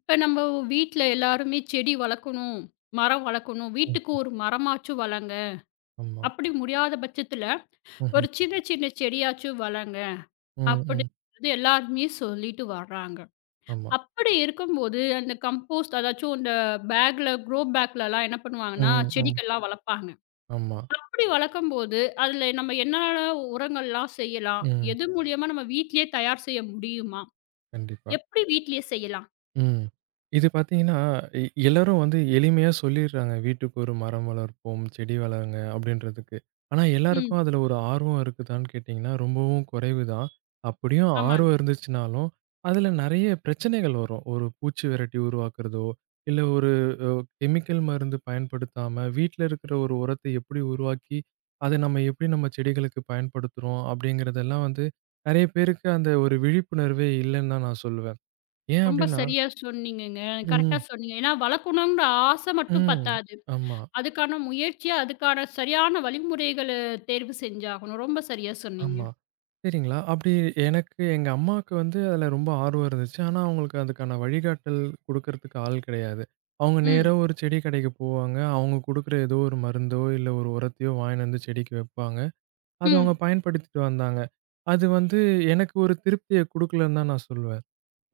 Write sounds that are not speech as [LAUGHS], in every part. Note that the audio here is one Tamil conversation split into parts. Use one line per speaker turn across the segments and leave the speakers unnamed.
இப்ப நம்ம வீட்ல எல்லாருமே செடி வளர்க்கணும், மரம் வளர்க்கணும்.
ம்.
வீட்டுக்கு ஒரு மரமாச்சும் வளங்க.
ஆமா.
அப்படி முடியாத பட்சத்துல,
ம்ஹ்ம்.
ஒரு சின்ன சின்ன செடியாச்சும் வளங்க.
ம், ம்.
அப்படின்றது எல்லாருமே சொல்லிட்டு வர்றாங்க.
ஆமா.
அப்படி இருக்கும்போது, அந்த கம்போஸ்ட் அதாச்சும் இந்த பேக்ல, க்ரோ பேக்லலாம் என்ன பண்ணுவாங்கன்னா,
ம், ம்.
செடிகள்லாம் வளர்ப்பாங்க.
ஆமா.
அப்படி வளர்க்கும்போது, அதுல நம்ம என்னென்ன உரங்கள்லாம் செய்யலாம்?
ம்.
எது மூலியமா நம்ம வீட்லயே தயார் செய்ய முடியுமா?
கண்டிப்பா.
எப்படி வீட்லயே செய்யலாம்?
ம். இது பார்த்தீங்கன்னா, எ எல்லாரும் வந்து எளிமையா சொல்லிடுறாங்க. "வீட்டுக்கு ஒரு மரம் வளர்ப்போம், செடி வளருங்க" அப்படின்றதுக்கு. ஆனா
ம்.
எல்லாருக்கும் அதுல ஒரு ஆர்வம் இருக்குதான்னு கேட்டீங்கன்னா, ரொம்பவும் குறைவு தான். அப்படியும் ஆர்வம்
ஆமாங்க.
இருந்துச்சுனாலும், அதுல நெறைய பிரச்சனைகள் வரும். ஒரு பூச்சி விரட்டி உருவாக்குறதோ, இல்ல ஒரு அ கெமிக்கல் மருந்து பயன்படுத்தாம, வீட்ல இருக்கிற ஒரு உரத்தை எப்படி உருவாக்கி, அத நம்ம எப்படி நம்ம செடிகளுக்கு பயன்படுத்துறோம் அப்படிங்கிறதெல்லாம் வந்து, நெறைய பேருக்கு அந்த ஒரு விழிப்புணர்வே இல்லன்னு தான் நான் சொல்லுவேன். ஏன்
ரொம்ப
அப்படின்னா
சரியா சொன்னீங்கங்க. கரெக்ட்டா
ம்,
சொன்னீங்க. ஏன்னா வளர்க்கணுங்கிற ஆசை மட்டும்
ம்.
பத்தாது.
ஆமா,
அதுக்கான முயற்சி, அதுக்கான சரியான வழிமுறைகள தேர்வு செஞ்சாகணும். ரொம்ப சரியா சொன்னீங்க.
ஆமா. சரிங்களா, அப்படி எனக்கு எங்க அம்மாவுக்கு வந்து அதில ரொம்ப ஆர்வம் இருந்துச்சு. ஆனா, அவங்களுக்கு அதுக்கான வழிகாட்டல் குடுக்கறதுக்கு ஆள் கிடையாது. அவங்க நேரா
ம்,
ஒரு செடி கடைக்கு போவாங்க. அவங்க குடுக்குற ஏதோ ஒரு மருந்தோ, இல்ல ஒரு உரத்தையோ வாங்கின்னு வந்து செடிக்கு வைப்பாங்க. அத அவங்க
ம்.
பயன்படுத்திட்டு வந்தாங்க. அது வந்து எனக்கு ஒரு திருப்திய குடுக்கலன்னு தான் நான் சொல்லுவேன்.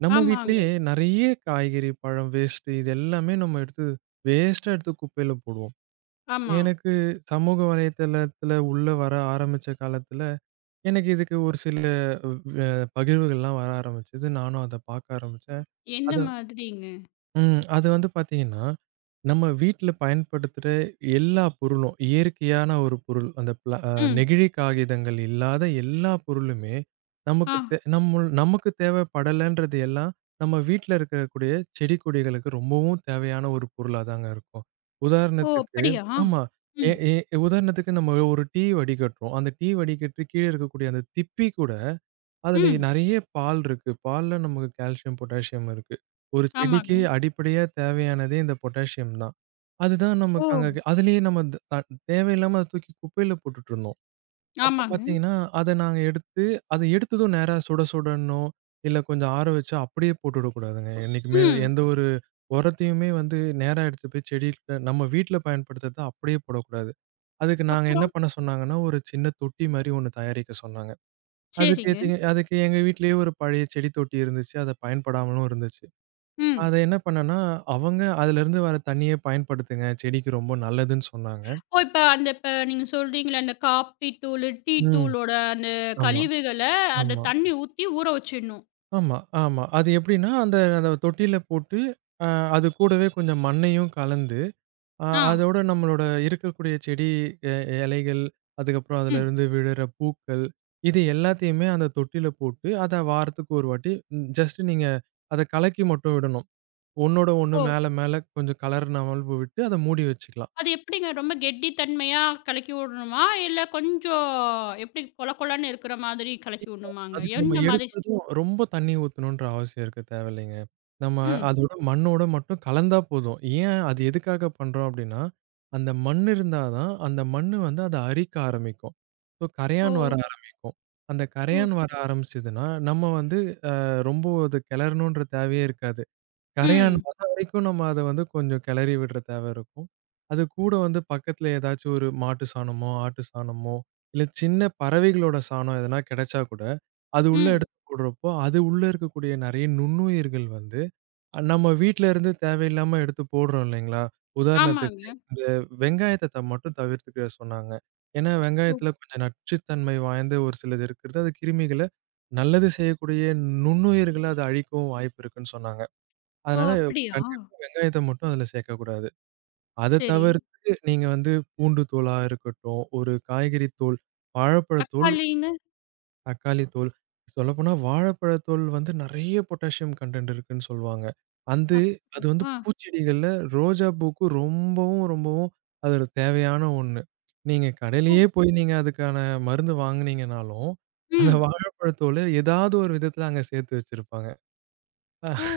நம்ம
ஆமாங்க.
வீட்லயே நெறைய காய்கறி, பழம் வேஸ்ட்டு இது எல்லாமே நம்ம எடுத்து வேஸ்ட்டா எடுத்து குப்பையில போடுவோம்.
ஆமா.
எனக்கு சமூக வலைத்தளத்துல உள்ள வர ஆரம்பிச்ச காலத்துல, எனக்கு இதுக்கு ஒரு சில வ் அ பகிர்வுகள்லாம் வர ஆரம்பிச்சது. நானும் அத பார்க்க ஆரம்பிச்சேன்.
எந்த
அத
மாதிரிங்க?
ம். அது வந்து பார்த்தீங்கன்னா, நம்ம வீட்ல பயன்படுத்துற எல்லா பொருளும், இயற்கையான ஒரு பொருள். அந்த பிளா அ
ம்.
நெகிழி காகிதங்கள் இல்லாத எல்லா பொருளுமே,
ஆ.
நமக்கு தேவைப்படலன்றது எல்லாம், நம்ம வீட்ல இருக்கக்கூடிய செடி, கொடிகளுக்கு ரொம்பவும் தேவையான ஒரு பொருளா தாங்க இருக்கும்.
ஓ!
உதாரணத்துக்கு
அப்படியா?
ஆமா. எ
ம்,
எ உதாரணத்துக்கு நம்ம ஒரு டீ வடிகட்டுறோம். அந்த டீ வடிகட்டி கீழ இருக்கக்கூடிய அந்த திப்பி கூட அதுல
ம்.
நெறைய பால் இருக்கு. பால்ல நமக்கு கால்சியம், பொட்டாசியம் இருக்கு. ஒரு
ஆமாங்க.
செடிக்கு அடிப்படையா தேவையானதே இந்த பொட்டாசியம் தான். அதுதான்
ஓ!
நமக்கு அங்க அதிலேயே நம்ம த அ தேவையில்லாம அத தூக்கி குப்பையில போட்டுட்டுருந்தோம். அப்ப
ஆமாங்க.
பார்த்தீங்கன்னா, அத நாங்க எடுத்து அத எடுத்ததும் நேரா சுட சுடன்னோ, இல்ல கொஞ்சம் ஆற வச்சு அப்படியே போட்டுடக்கூடாதுங்க. என்னைக்குமே
ம்.
எந்த ஒரு உரத்தையுமே வந்து நேரா எடுத்துட்டு போய் செடிகிட்ட நம்ம வீட்ல பயன்படுத்துறத அப்படியே போடக்கூடாது. அதுக்கு நாங்க என்ன
அப்புறம்?
பண்ண சொன்னாங்கன்னா, ஒரு சின்ன தொட்டி மாரி ஒண்ணு தயாரிக்க சொன்னாங்க.
சரிங்க.
அதுக்கு எங்க வீட்லயே ஒரு பழைய செடி தொட்டி இருந்துச்சு. அத பயன்படாமலும் இருந்துச்சு.
ம்.
அத என்ன பண்ணேன்னா, அவங்க அதுலருந்து வர தண்ணீய பயன்படுத்துங்க. செடிக்கு ரொம்ப நல்லதுன்னு சொன்னாங்க.
ஓ! இப்ப நீங்க சொல்றீங்கல்ல, அந்த காப்பி தூளு, டீ
ம்.
தூளோட அந்த
ஆமா,
கழிவுகள அந்த
ஆமா,
தண்ணி ஊத்தி ஊற வச்சிடணும்.
ஆமா, ஆமா. அது எப்படின்னா, அந்த அந்த தொட்டியில போட்டு, அ அது கூடவே கொஞ்சம் மண்ணையும் கலந்து,
ஆ.
அதோட நம்மளோட இருக்கக்கூடிய செடி எ இலைகள், அதுக்கப்புறம்
ம்.
அதுலருந்து விழுற பூக்கள், இது எல்லாத்தையுமே அந்த தொட்டியில போட்டு, அத வாரத்துக்கு ஒரு வாட்டி ஜஸ்ட் நீங்க அத கலக்கி மட்டும் விடணும். ஒன்னோட ஒண்ணு
ஓ!
மேல, மேல கொஞ்சம் கலர் நவல்பு விட்டு அத மூடி வச்சுக்கலாம்.
அது எப்படிங்க? ரொம்ப கெட்டித்தன்மையா கலக்கி விடணுமா? இல்ல கொஞ்சம் எப்படி கொல கொலன்னு இருக்கிற மாதிரி கலக்கி விடணுமாங்க?
அதுக்கு நம்ம
எந்த மாதிரி?
எடுத்ததும் ரொம்ப தண்ணி ஊத்தணுன்ற அவசியம் இருக்க தேவையில்லைங்க. நம்ம
ம்.
அதோட மண்ணோட மட்டும் கலந்தா போதும். ஏன் அது எதுக்காக பண்றோம் அப்டின்னா, அந்த மண் இருந்தா தான் அந்த மண்ணு வந்து அத அரிக்க ஆரம்பிக்கும். ஸோ
ஓ!
கரையான் வர ஆரம்பிக்கும். அந்த
ஓ!
கரையான் வர ஆரம்பிச்சதுன்னா, நம்ம வந்து ரொம்ப அது கெளறணுன்ற தேவையே இருக்காது. கரையான்
ம்.
வர வரைக்கும் நம்ம அத வந்து கொஞ்சம் கிளறி விடுற தேவை இருக்கும். அது கூட வந்து பக்கத்துல ஏதாச்சும் ஒரு மாட்டு சாணமோ, ஆட்டு சாணமோ, இல்ல சின்ன பறவைகளோட சாணம் எதனா கிடைச்சா கூட, அது உள்ள
ம்.
எடுத்து போடுறப்போ, அது உள்ள இருக்கக்கூடிய நெறைய நுண்ணுயிர்கள் வந்து, நம்ம வீட்ல இருந்து தேவையில்லாம எடுத்து போடுறோம் இல்லைங்களா? உதாரணத்துக்கு
ஆமாங்க.
இந்த வெங்காயத்த மட்டும் தவிர்த்துக்க சொன்னாங்க. ஏன்னா
ஓ!
வெங்காயத்துல கொஞ்சம் நச்சுத்தன்மை வாய்ந்த ஒரு சிலது இருக்கிறது. அது கிருமிகள நல்லது செய்யக்கூடிய நுண்ணுயிர்கள அது அழிக்கவும் வாய்ப்பு இருக்குன்னு சொன்னாங்க.
ஓ!
அதனால
அப்படியா?
கண்டிப்பா வெங்காயத்த மட்டும் அதுல சேர்க்கக்கூடாது. அத
சரி.
தவிர்த்து நீங்க வந்து பூண்டு தூளா இருக்கட்டும், ஒரு காய்கறி தூள், வாழைப்பழத்தூள்,
தக்காளிங்க?
தக்காளி தூள். சொல்லப்போனா வாழைப்பழத்தூள் வந்து நெறைய பொட்டாசியம் கன்டென்ட் இருக்குன்னு சொல்லுவாங்க. அந்து
அப்
அது வந்து
ஆ.
பூச்செடிகள்ல ரோஜா பூக்கு ரொம்பவும், ரொம்பவும் அது ஒரு தேவையான ஒண்ணு. நீங்க
ஓ!
கடையிலேயே போய் நீங்க அதுக்கான மருந்து வாங்குனீங்கனாலும், அந்த
ம்.
வாழைப்பழத்தூள ஏதாவது ஒரு விதத்துல அங்க சேர்த்து வச்சிருப்பாங்க.
ஓ!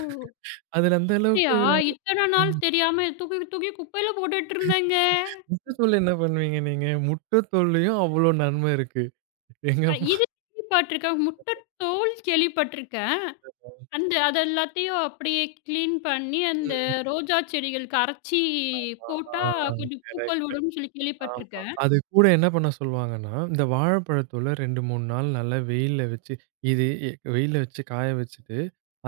அதுல அந்த
அப்படியா?
அளவுக்கு
இத்தன நாள் தெரியாம தூக்கி தூக்கி குப்பையில போட்டுட்டு இருந்தேங்க.
முட்டை தோல் என்ன பண்ணுவீங்க நீங்க? முட்டை தோல்லயும் அவ்ளோ நன்மை இருக்கு. எங்க அம்மா
இது கேள்விப்பட்டுருக்கேன். முட்டை தோல் கேள்விப்பட்டுருக்கேன். அந்த அது எல்லாத்தையும் அப்படியே கிளீன் பண்ணி, அந்த
ம்.
ரோஜா செடிகளுக்கு அரைச்சி போட்டா
ஆ
கொஞ்சம் பூக்கள்
கரெக்ட்.
விடும்னு சொல்லி
ஆமா.
கேள்விப்பட்டுருக்கேன்.
அது கூட என்ன பண்ண சொல்லுவாங்கன்னா, இந்த வாழைப்பழத்தோல 2, 3 நாள் நல்லா வெயில்ல வச்சு இது எ வெயில்ல வச்சு காய வச்சுட்டு,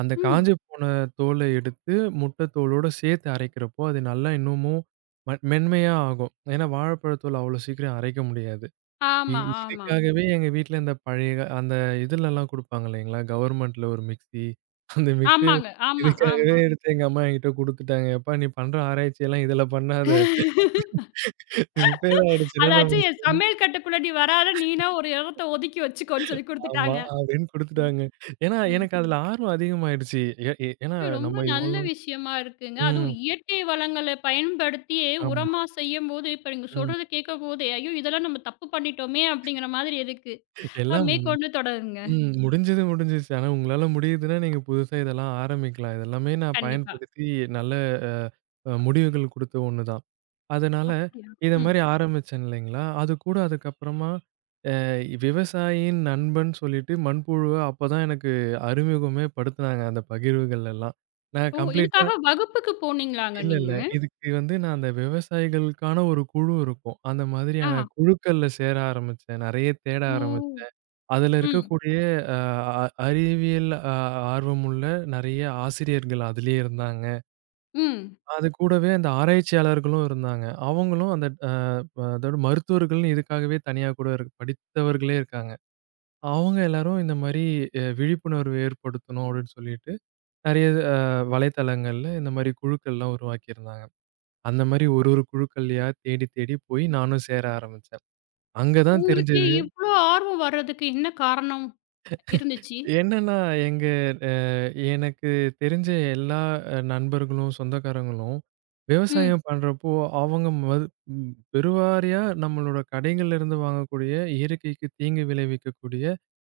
அந்த
ம்.
காஞ்சு போன தோல எடுத்து முட்டை தோலோட சேர்த்து அரைக்கிறப்போ, அது நல்லா இன்னமும் மென்மையா ஆகும். ஏன்னா வாழைப்பழத்தோல் அவ்ளோ சீக்கிரம் அரைக்க முடியாது. இ
ஆமா, ஆமா.
இதுக்காகவே எங்க வீட்ல இந்த பழைய அந்த இதுலலாம் குடுப்பாங்க இல்லைங்களா? கவர்மெண்ட்ல ஒரு மிக்ஸி அந்த மிக்ஸி
ஆமாங்க. ஆமா,
இதுக்காகவே
ஆமா.
எடுத்து எங்க அம்மா என்கிட்ட குடுத்துட்டாங்க. "எப்பா நீ பண்ற ஆராய்ச்சியெல்லாம் இதுல பண்ணாத. ரிப்பேர் ஆயிடுச்சுன்னா நம்ம
அதாச்சும் என் சமையல் கட்டுக்குள்ள நீ வராத, நீனா ஒரு இடத்த ஒதுக்கி வச்சுக்கோன்னு சொல்லி
சாமா"
குடுத்துட்டாங்க.
அப்படின்னு
ம்,
குடுத்துட்டாங்க. ஏன்னா,
ம்.
எனக்கு அதுல ஆர்வம் அதிகமாயிடுச்சு. ஏ ஏ ஏன்னா
இது ரொம்ப
நம்ம
நல்ல
இவ்வளோ
விஷயமா இருக்குங்க.
ம்.
அதுவும் இயற்கை வளங்கள பயன்படுத்தியே
ஆமா.
உரமா செய்யும்போது, இப்ப நீங்க
ம்.
சொல்றத கேட்கும்போதே, ஐயோ! இதெல்லாம் நம்ம தப்பு பண்ணிட்டோமே! அப்படிங்கிற மாதிரி இருக்கு.
எல்லாம்
மேற்கொண்டு தொடருங்க.
ம். முடிஞ்சது முடிஞ்சிருச்சு. ஆனா உங்களால முடியுதுன்னா நீங்க புதுசா இதெல்லாம் ஆரம்பிக்கலாம். இதெல்லாமே நான்
கண்டிப்பா.
பயன்படுத்தி நல்ல அ அ முடிவுகள் குடுத்த ஒண்ணு தான். அதனால
அப்படியா?
இத
ம்.
மாரி ஆரம்பிச்சேன் இல்லைங்களா? அது கூட அதுக்கப்புறமா விவசாயியின் நண்பன் சொல்லிட்டு மண்புழுவ அப்பதான் எனக்கு அறிமுகமே படுத்துனாங்க அந்த பகிர்வுகள் எல்லாம். நான்
ஓ!
கம்ப்ளீட்டா
இதுக்காக வகுப்புக்கு போனீங்களாங்க
இல்ல, இல்ல.
நீங்க?
இதுக்கு வந்து நான் அந்த விவசாயிகளுக்கான ஒரு குழு இருக்கும். அந்த
ஆ.
மாதிரியான குழுக்கள்ல சேர ஆரம்பிச்சேன். நெறைய தேட
ஓ!
ஆரம்பிச்சேன். அதுல
ம்,
இருக்கக்கூடிய அ அ அறிவியல் ஆர்வமுள்ள நெறைய ஆசிரியர்கள் அதிலயே இருந்தாங்க.
ம்.
அது கூடவே அந்த ஆராய்ச்சியாளர்களும் இருந்தாங்க. அவங்களும் அந்த அதோட மருத்துவர்கள்னு இதுக்காகவே தனியா கூட படித்தவர்களே இருக்காங்க. அவங்க எல்லாரும் இந்த மாரி விழிப்புணர்வு ஏற்படுத்தணும் அப்படின்னு சொல்லிட்டு, நெறைய அ வலைத்தளங்கள்ல இந்த மாரி குழுக்கள்லாம் உருவாக்கியிருந்தாங்க. அந்த மாரி ஒரு ஒரு குழுக்கள்லயா தேடி தேடி போய் நானும் சேர ஆரம்பிச்சேன். அங்க தான்
உங்களுக்கு
தெரிஞ்சது.
இவ்ளோ ஆர்வம் வர்றதுக்கு என்ன காரணம் இருந்துச்சு?
என்னன்னா எங்க அ எனக்கு தெரிஞ்ச எல்லா நண்பர்களும், சொந்தக்காரங்களும்
ம்.
விவசாயம் பண்றப்போ, அவங்க மது ம் பெருவாரியா நம்மளோட கடைகள்ல இருந்து வாங்கக்கூடிய, இயற்கைக்கு தீங்கு விளைவிக்கக்கூடிய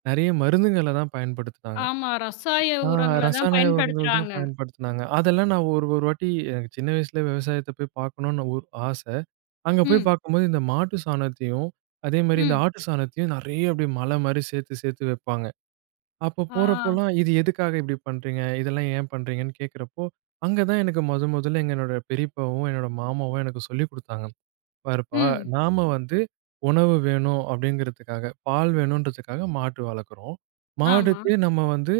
நெறைய மருந்துங்கள தான் பயன்படுத்துனாங்க.
ஆமா. ரசாய
ஆ
உரங்கள தான்
ரசாயன உரங்கள் தான்
பயன்படுத்துறாங்க.
பயன்படுத்துனாங்க. அதெல்லாம் நான் ஒரு ஒரு வாட்டி எனக்கு சின்ன வயசுல விவசாயத்த போய் பார்க்கணும்னு ஒரு ஆச. அங்க போய்
ம்,
பார்க்கும்போது இந்த மாட்டு சாணத்தையும், அதே மாரி இந்த
ம்.
ஆட்டு சாணத்தையும் நெறைய அப்படியே மலை மாரி சேர்த்து சேர்த்து வைப்பாங்க. அப்ப
ஆ.
போறப்போலாம் இது எதுக்காக இப்படி பண்றீங்க? இதெல்லாம் ஏன் பண்றீங்கன்னு கேட்கிறப்போ, அங்க தான் எனக்கு மொதல்ல எங்க என்னோட பெரியப்பாவும், என்னோட மாமாவும் எனக்கு சொல்லிக் குடுத்தாங்க. இருப்பா.
ம்.
நாம வந்து உணவு வேணும் அப்படிங்கிறதுக்காக, பால் வேணுன்றதுக்காக மாட்டு வளர்க்குறோம்.
ஆமா.
மாடுக்கு நம்ம வந்து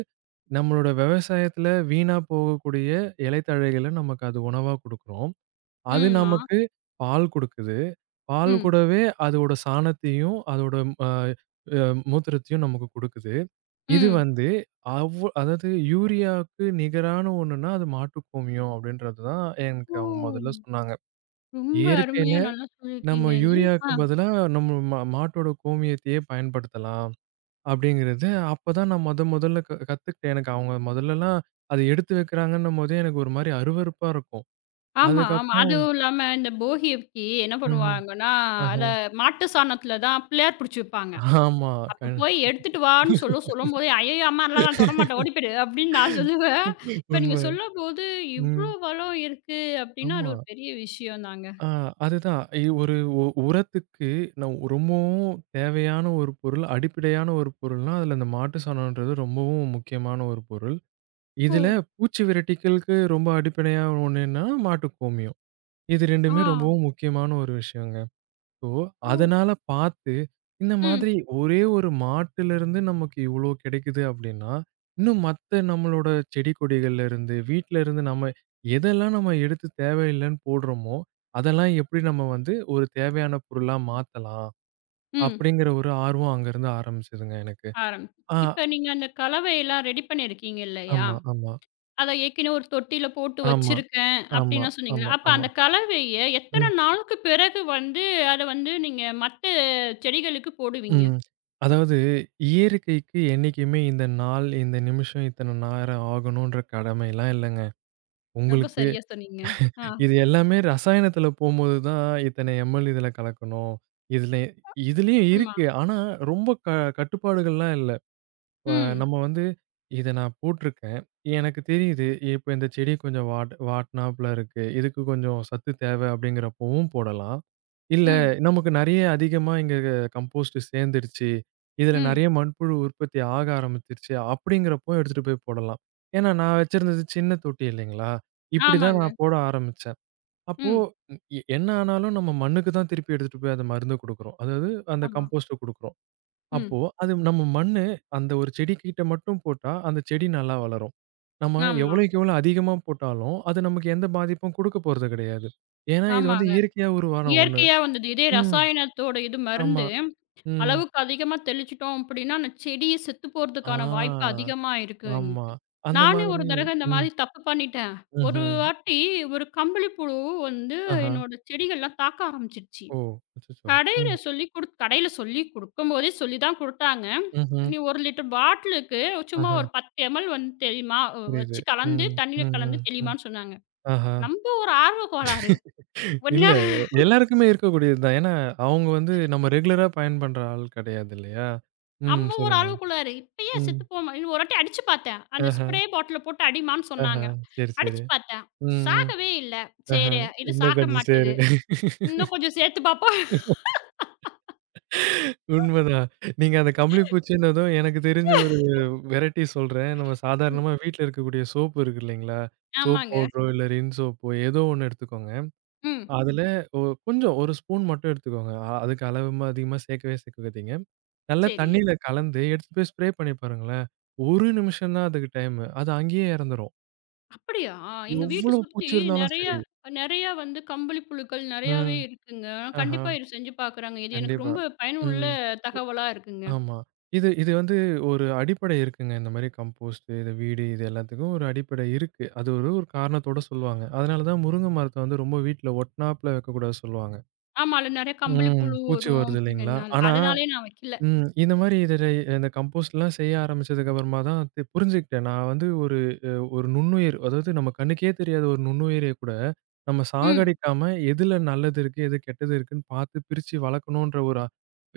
நம்மளோட விவசாயத்துல வீணா போகக்கூடிய இலைத்தழைகள நமக்கு அது உணவா குடுக்குறோம். அது
ம்மா.
நமக்கு பால் குடுக்குது. பால்
ம்,
கூடவே அதோட சாணத்தையும், அதோட அ அ மூத்திரத்தையும் நமக்கு குடுக்குது. இது
ம்.
வந்து அதாவது யூரியாவுக்கு நிகரான ஒண்ணுன்னா அது மாட்டுக் கோமியம் அப்படின்றது தான் எனக்கு
ஓ!
அவங்க முதல்ல சொன்னாங்க.
ரொம்ப
இயற்கையில
அருமையா நல்லா
நம்ம
சொல்லியிருக்கீங்கங்க. ஆ.
யூரியாவுக்கு பதிலா நம்ம மாட்டோட கோமியத்தையே பயன்படுத்தலாம் அப்படிங்கிறது அப்பதான் நான் முதல்ல கத்துக்கிட்டேன். எனக்கு அவங்க முதல்லலாம் அத எடுத்து வைக்கிறாங்கன்னும் போதே எனக்கு ஒரு மாரி அருவருப்பா இருக்கும்.
ஆமா, ஆமா.
அதுக்கப்புறம்
அதுவும் இல்லாம இந்த போகிக்கு என்ன
ம்ஹ்ம்.
பண்ணுவாங்கன்னா, அத
ஆஹா.
மாட்டு சாணத்தில தான் பிள்ளையார் பிடிச்சு வைப்பாங்க.
ஆமா.
அப்ப
உண்ம.
போய் எடுத்துட்டு வான்னு சொல்ல சொல்லும்போதே, "ஐயய்யோ! அம்மாலாம் நான்
[LAUGHS]
தொடமாட்டேன் ஓடி போயிடு" அப்படின்னு நான் சொல்லுவேன். இப்ப நீங்க சொல்லும்போது இவ்ளோ
ம்.
பலம் இருக்கு அப்படின்னா, அது
ஆமா.
ஒரு பெரிய விஷயம் தாங்க.
ஆ அதுதான். ஒரு உரத்துக்கு நான் ரொம்பவும் தேவையான ஒரு பொருள், அடிப்படையான ஒரு பொருள்னா, அதுல இந்த மாட்டு சாணம்ன்றது ரொம்பவும் முக்கியமான ஒரு பொருள்.
ஓ!
இதுல பூச்சி விரட்டிக்கலுக்கு ரொம்ப அடிப்படையா ஒண்ணுன்னா மாட்டுக்கோமியம். இது
ஆ.
2மே ரொம்பவும் முக்கியமான ஒரு விஷயங்க. ஸோ,
ஓ!
அதனால பார்த்து இந்த
ம்.
மாதிரி ஒரே ஒரு மாட்டுலருந்து நமக்கு இவ்ளோ கிடைக்குது அப்டின்னா, இன்னும் மத்த நம்மளோட செடி கொடிகள்ல இருந்து, வீட்ல இருந்து நம்ம எதெல்லாம் நம்ம எடுத்து தேவையில்லன்னு போடுறோமோ, அதெல்லாம் எப்படி நம்ம வந்து ஒரு தேவையான பொருளா மாத்தலாம்?
ம்.
அப்படிங்கிற ஒரு ஆர்வம் அங்கருந்து ஆரம்பிச்சதுங்க எனக்கு.
ஆரம்பிக்கும்.
ஆ,
இப்ப நீங்க அந்த கலவையெல்லாம் ரெடி பண்ணியிருக்கீங்க இல்லையா?
ஆமா, ஆமா,
அத ஏற்கனவே ஒரு தொட்டியில போட்டு
ஆமா,
வச்சிருக்கேன்
ஆமா,
அப்படின்லாம் சொன்னீங்கல்ல.
ஆமா,
அப்ப
ஆமா.
அந்த கலவைய எத்தன
ம்.
நாளுக்கு பிறகு வந்து அத வந்து நீங்க மத்த செடிகளுக்கு போடுவீங்க?
ம். அதாவது இயற்கைக்கு என்னைக்குமே இந்த நாள், இந்த நிமிஷம், இத்தனை நேரம் ஆகணுன்ற கடமைலாம் இல்லங்க.
ரொம்ப
உங்களுக்கு
சரியா சொன்னீங்க. ஆ.
இது எல்லாமே ரசாயனத்தில போம்போது தான் இத்தனை எம்எல் இதில கலக்கணும். இதில இதுலயும்
ஆமா.
இருக்கு. ஆனா ரொம்ப கட்டுப்பாடுகள்லாம் இல்ல. இப்ப
ம்.
நம்ம வந்து இத நான் போட்டிருக்கேன். எனக்கு தெரியுது. இப்ப இந்த செடி கொஞ்சம் வாட்னாப்ல இருக்கு. இதுக்கு கொஞ்சம் சத்து தேவை அப்படிங்கிறப்பவும் போடலாம். இல்ல
ம்.
நமக்கு நெறைய அதிகமா இங்க கம்போஸ்ட் சேர்ந்துருச்சு. இதுல
ம்.
நெறைய மண்புழு உற்பத்தி ஆக ஆரம்பிச்சிருச்சு அப்படிங்கிறப்போ எடுத்துட்டு போய் போடலாம். ஏன்னா நான் வச்சிருந்தது சின்ன தொட்டி இல்லைங்களா? இப்படிதான்
ஆமாங்க.
நான் போட ஆரம்பிச்சேன். அப்போ
ம்.
என்ன ஆனாலும் நம்ம மண்ணுக்கு தான் திருப்பி எடுத்துட்டு போய் அந்த மருந்து குடுக்குறோம். அதாவது அந்த
ஆமா.
கம்போஸ்ட்ட குடுக்குறோம்.
ம்.
அப்போ அது நம்ம மண்ணு அந்த ஒரு செடிகிட்ட மட்டும் போட்டா, அந்த செடி நல்லா வளரும். நம்ம
ஆமா.
எவ்வளோக்கு எவ்வளோ அதிகமா போட்டாலும், அது நமக்கு எந்த பாதிப்பும் குடுக்க போறது கிடையாது. ஏன்னா, இது வந்து
ஆமாங்க.
இயற்கையா உருவான ஒண்ணு.
இயற்கையா வந்தது. இதே
ம்.
ரசாயனத்தோட இது
ஆமா.
மருந்து,
ம்.
அளவுக்கு அதிகமா தெளிச்சுட்டோம் அப்டின்னா, அந்த செடியே செத்து போறதுக்கான வாய்ப்பு
ஆ.
அதிகமா இருக்கு
ஆமா.
எங்களுக்கு.
அந்த
நானே ஒரு
மாதிரி
தடவ இந்த
ம்.
மாரி தப்பு பண்ணிட்டேன். ஒரு
ம்ஹ்ம்.
வாட்டி ஒரு கம்பளிப்புழு வந்து
ஆஹா.
என்னோட செடிகள்லாம் தாக்க ஆரம்பிச்சுருச்சு.
ஓ! அச்சச்சோ! ம்.
கடையில சொல்லி குடுக்கும்போதே சொல்லி தான் குடுத்தாங்க.
ம்ஹ்ம்.
"நீ 1 லிட்டர் பாட்டிலுக்கு சும்மா
ஆஹா.
ஒரு 10 எம்எல் வந்து தெரியுமா?
புரியுது.
வச்சு கலந்து
ம்.
தண்ணீல
ம்.
கலந்து
ம். ம்.
தெளிமான்னு" சொன்னாங்க.
ஆஹா.
நம்ப ஒரு ஆர்வ கோளாறு.
இல்ல
ஒண்ணு
எல்லாருக்குமே இருக்கக்கூடியது தான். ஏன்னா, அவங்க வந்து நம்ம ரெகுலரா பயன் பண்ற ஆள் கிடையாது இல்லையா? ம்.
நம்ம ஒரு
சொல்லுங்க.
ஆர்வ கோளாறு. இப்பயே
ம்.
செத்து போமா ஒரு வாட்டி அடிச்சு பார்த்தேன். அந்த
ஆஹா,
ஸ்ப்ரே பாட்டில போட்டு அடிம்மான்னு
ஆஹா.
சொன்னாங்க.
சரி, சரி.
அடிச்சு பார்த்தேன்.
ம், ம்.
சாகவே இல்ல.
ஆஹா.
சரி இது
இன்னும்
சாக
கொஞ்சம் சேரு.
மாட்டுது. இன்னும் கொஞ்சம் சேர்த்து பார்ப்போம்.
உண்மதான். நீங்க அந்த கம்பளி பூச்சின்னதும் எனக்கு தெரிஞ்ச ஒரு வெரைட்டி சொல்றேன். நம்ம
ம்.
சாதாரணமா வீட்ல இருக்கக்கூடிய சோப்பு இருக்கு இல்லைங்களா? சோப்
ஆமாங்க.
பவுடரோ, இல்ல ரின் சோப்போ ஏதோ ஒண்ணு எடுத்துக்கோங்க.
ம்.
அதுல ஒ கொஞ்சம் ஒரு ஸ்பூன் மட்டும் எடுத்துக்கோங்க. அதுக்கு அளவுமா அதிகமா சேர்க்கவே சேர்க்காதீங்க. நல்லா
சரி.
தண்ணீல கலந்து எடுத்துட்டு போய் ஸ்ப்ரே பண்ணி பாருங்களேன். ஒரு நிமிஷம் தான் அதுக்கு டைமு. அது அங்கேயே இறந்துரும்.
அப்படியா? எங்க வீட்ட
எவ்வளோ
சுத்தி
பூச்சி இருந்தாலும்
நெறைய
சரி.
நெறையா வந்து கம்பளி புழுக்கள்
ம்.
நெறையாவே இருக்குங்க.
ஆஹா.
கண்டிப்பா இது செஞ்சு பார்க்குறேங்க. இது எனக்கு
கண்டிப்பா.
ரொம்ப பயனுள்ள
ம்.
தகவலா இருக்குங்க.
ஆமா. இது இது வந்து ஒரு அடிப்படை இருக்குங்க. இந்த மாரி கம்போஸ்ட், இது வீடு இது எல்லாத்துக்கும் ஒரு அடிப்படை இருக்கு. அது ஒரு ஒரு காரணத்தோட சொல்லுவாங்க. அதனால தான் முருங்க மரத்த வந்து ரொம்ப வீட்ல ஒட்னாப்ல வைக்கக்கூடாதுன்னு சொல்லுவாங்க.
ஆமா. அதுல நெறைய கம்பளி
ம்.
புழு
பூச்சி
வரும்
வருது இல்லைங்களா?
அப்படிங்கிறனால.
ஆனா
அதனாலயே நான் வைக்கல.
ம். இந்த மாரி இதுல இந்த கம்போஸ்ட்லாம் செய்ய ஆரம்பிச்சதுக்கு அப்புறமா தான் புரிஞ்சுக்கிட்டேன். நான் வந்து ஒரு அ ஒரு நுண்ணுயிர் அதாவது நம்ம கண்ணுக்கே தெரியாத ஒரு நுண்ணுயிரை கூட நம்ம
ம்.
சாகடிக்காம எதுல நல்லது இருக்கு, எது கெட்டது இருக்குன்னு பார்த்து பிரிச்சு வளர்க்கணுன்ற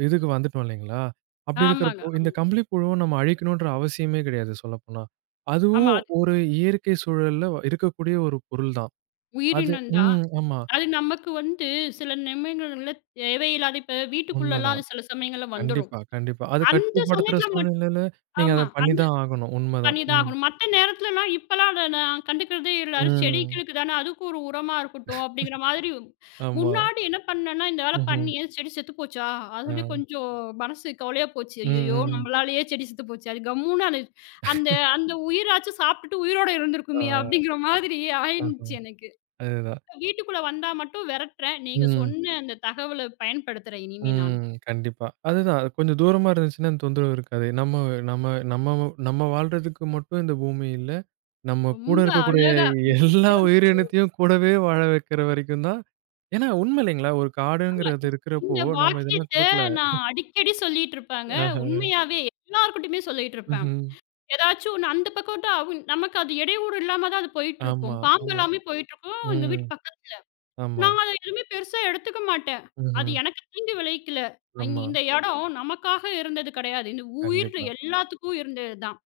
இதுக்கு வந்துட்டோம் இல்லைங்களா? அப்படி
ஆமாங்க.
இருக்கிறப்போ இந்த
ஆமா.
கம்பளிப்புழுவ நம்ம அழிக்கணுன்ற அவசியமே கிடையாது சொல்லப்போனா.
ஆமா.
அதுவும்
அது
ஒரு இயற்கை சூழல்ல இருக்கக்கூடிய ஒரு பொருள் தான். அது
உயிரினம் தான்.
ம். ஆமா.
அது நமக்கு வந்து சில நிமிடங்கள்ல தேவையில்லாத இப்ப வீட்டுக்குள்ளலாம்
உண்மதான்.
அது சில சமயங்கள்ல வந்துரும்.
கண்டிப்பா, கண்டிப்பா. அது
அந்த
கட்டுப்படுத்துற
சமயத்துல மட்டும்
சூழ்நிலையில நீங்க அத
ஆமா.
பண்ணி
அந்த
தான் ஆகணும். உண்மதான்.
பண்ணிதான்
ம்.
ஆகணும். மத்த நேரத்துலலாம் இப்பலாம் அத நான் கண்டுக்கிறதே இல்ல. அது
ம்.
செடிகளுக்கு தானே அதுக்கு ஒரு உரமா இருக்கட்டும் அப்படிங்கிற மாதிரி
ஆமா.
முன்னாடி என்ன பண்ணேன்னா, இந்த வேலை
ம்ஹ்ம்.
பண்ணி ஏன் செடி செத்து போச்சா? அது சொல்லி
ஆ.
கொஞ்சம் மனசு கவலையா போச்சு.
ம்,
ஐயய்யோ!
ம்.
நம்மளாலேயே செடி செத்து போச்சு. அது கம்முன்னு அது அந்த அந்த உயிராச்சும் சாப்பிட்டுட்டு உயிரோட
ஆ.
இருந்திருக்குமே அப்படிங்கிற மாதிரி
ஆஹா.
ஆயிருந்துச்சு எனக்கு.
அதுதான்.
வீட்டுக்குள்ள வந்தா மட்டும் விரட்டுறேன். நீங்க
ம்.
சொன்ன அந்த தகவல பயன்படுத்துறேன் இனிமே நான்.
ம். கண்டிப்பா. அதுதான். கொஞ்சம் தூரமா இருந்துச்சுன்னா அந்த தொந்தரவு இருக்காது. நம்ம நம்ம நம்ம நம்ம வாழ்றதுக்கு மட்டும் இந்த பூமி இல்ல. நம்ம கூட
ரொம்ப
இருக்கக்கூடிய
அழகா மிக
எல்லா
சிறந்த
உயிரினத்தையும் கூடவே வாழ வைக்கிற வரைக்கும் தான் ஏன்னா உண்மை இல்லைங்களா? ஒரு
ஆமா.
காடுங்கிறது இருக்கிறப்போ
இந்த
நம்ம இதெல்லாம்
வாக்கியத்த
குடுக்கல.
நான் அடிக்கடி சொல்லிட்டு இருப்பேங்க.
ஆஹ.
உண்மையாவே எல்லார்கிட்டயுமே சொல்லிட்டு இருப்பேன்.
ம்ஹ்ம்.
ஏதாச்சும் ஒண்ணு அந்த பக்கம்ட்டா அவ் நமக்கு அது இடையூறு இல்லாம தான் அது போயிட்டுருக்கும்.
ஆமா,
பாம்பு
ஆமா.
எல்லாமே போயிட்டுருக்கும். எங்க
ம்.
வீட்டு பக்
ஆமா.
நான் அத எதுவுமே பெருசா எடுத்துக்க மாட்டேன். அது
ம்ஹ்ம்.
எனக்கு தீங்கு விளைவிக்கல.
ஆமா.
இந்த சரி. இடம் நமக்காக இருந்தது கிடையாது. இந்த உயிர்
கண்டிப்பா,
எல்லாத்துக்கும் இருந்தது தான்.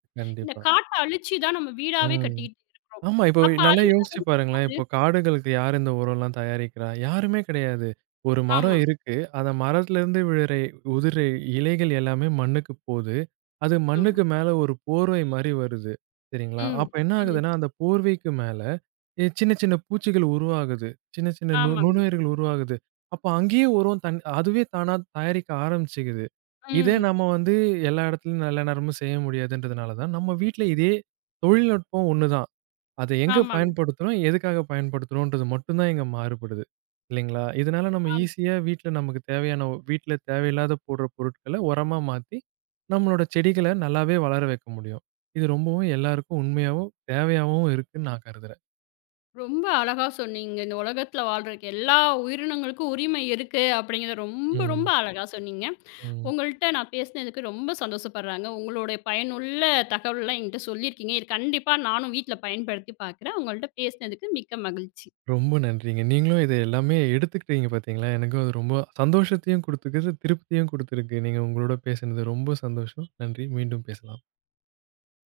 இந்த
கண்டிப்பா.
காட்ட அழிச்சு தான் நம்ம வீடாவே
ம்.
கட்டிட்டு இருக்கிறோம்.
ஆமா. இப்போ
அப்ப
நல்லா யோசிச்சு
அதுங்கலாம்
பாருங்களேன். இப்போ காடுகளுக்கு யார் இந்த உரம்லாம் தயாரிக்கிறா? யாருமே கிடையாது. ஒரு மரம்
ஆமா,
இருக்கு. அந்த மரத்துலருந்து விழுற உதிர இலைகள் எல்லாமே மண்ணுக்கு போது. அது
ஆமா.
மண்ணுக்கு மேல ஒரு போர்வை மாரி வருது. சரிங்களா?
ம்,
அப்ப என்ன
ம்.
ஆகுதுன்னா, அந்த போர்வைக்கு மேல சின்ன சின்ன பூச்சிகள் உருவாகுது. சின்ன சின்ன
ஆமாங்க.
நுண்ணுயிர்கள் உருவாகுது. அப்ப அங்கேயே உரம் தன் அதுவே தானா தயாரிக்க ஆரம்பிச்சுக்குது. இதே
ம்.
நம்ம வந்து எல்லா இடத்துலயும் எல்லா நேரமும் செய்ய முடியாதுன்றதுனால தான், நம்ம வீட்ல இதே தொழில்நுட்பம் ஒண்ணுதான். அத எங்க
ஆமாங்க.
பயன்படுத்துறோம்? எதுக்காக பயன்படுத்துறோன்றது மட்டும் தான் இங்க மாறுபடுது. இல்லைங்களா? இதனால நம்ம ஈஸியா வீட்ல நமக்கு தேவையான வீட்ல தேவையில்லாத போடுற பொருட்கள உரமா மாத்தி, நம்மளோட செடிகள நல்லாவே வளர வைக்க முடியும். இது ரொம்பவும் எல்லாருக்கும் உண்மையாவும், தேவையாவும் இருக்குன்னு நான் கருதுறேன்.
ரொம்ப அழகா சொன்னீங்க. இந்த உலகத்தில வாழ்றக்கு எல்லா உயிரினங்களுக்கும் உரிமை இருக்கு அப்படிங்கிறத ரொம்ப, ரொம்ப
ம்,
அழகா சொன்னீங்க.
ம்.
உங்கள்ட்ட நான் பேசினதுக்கு ரொம்ப சந்தோஷப்படுறாங்க. உங்களுடைய பயனுள்ள தகவல்லாம் என்கிட்ட சொல்லியிருக்கீங்க. இது கண்டிப்பா நானும் வீட்ல பயன்படுத்தி பார்க்குறேன். உங்கள்ட்ட பேசினதுக்கு மிக்க மகிழ்ச்சி.
ரொம்ப நன்றிங்க. நீங்களும் இத எல்லாமே எடுத்துக்கிட்டீங்க பார்த்தீங்களா? எனக்கும் அது ரொம்ப சந்தோஷத்தையும் குடுத்துருக்கு, திருப்தியும் குடுத்துருக்கு. நீங்க உங்களோட பேசினது ரொம்ப சந்தோஷம். நன்றி. மீண்டும் பேசலாம்.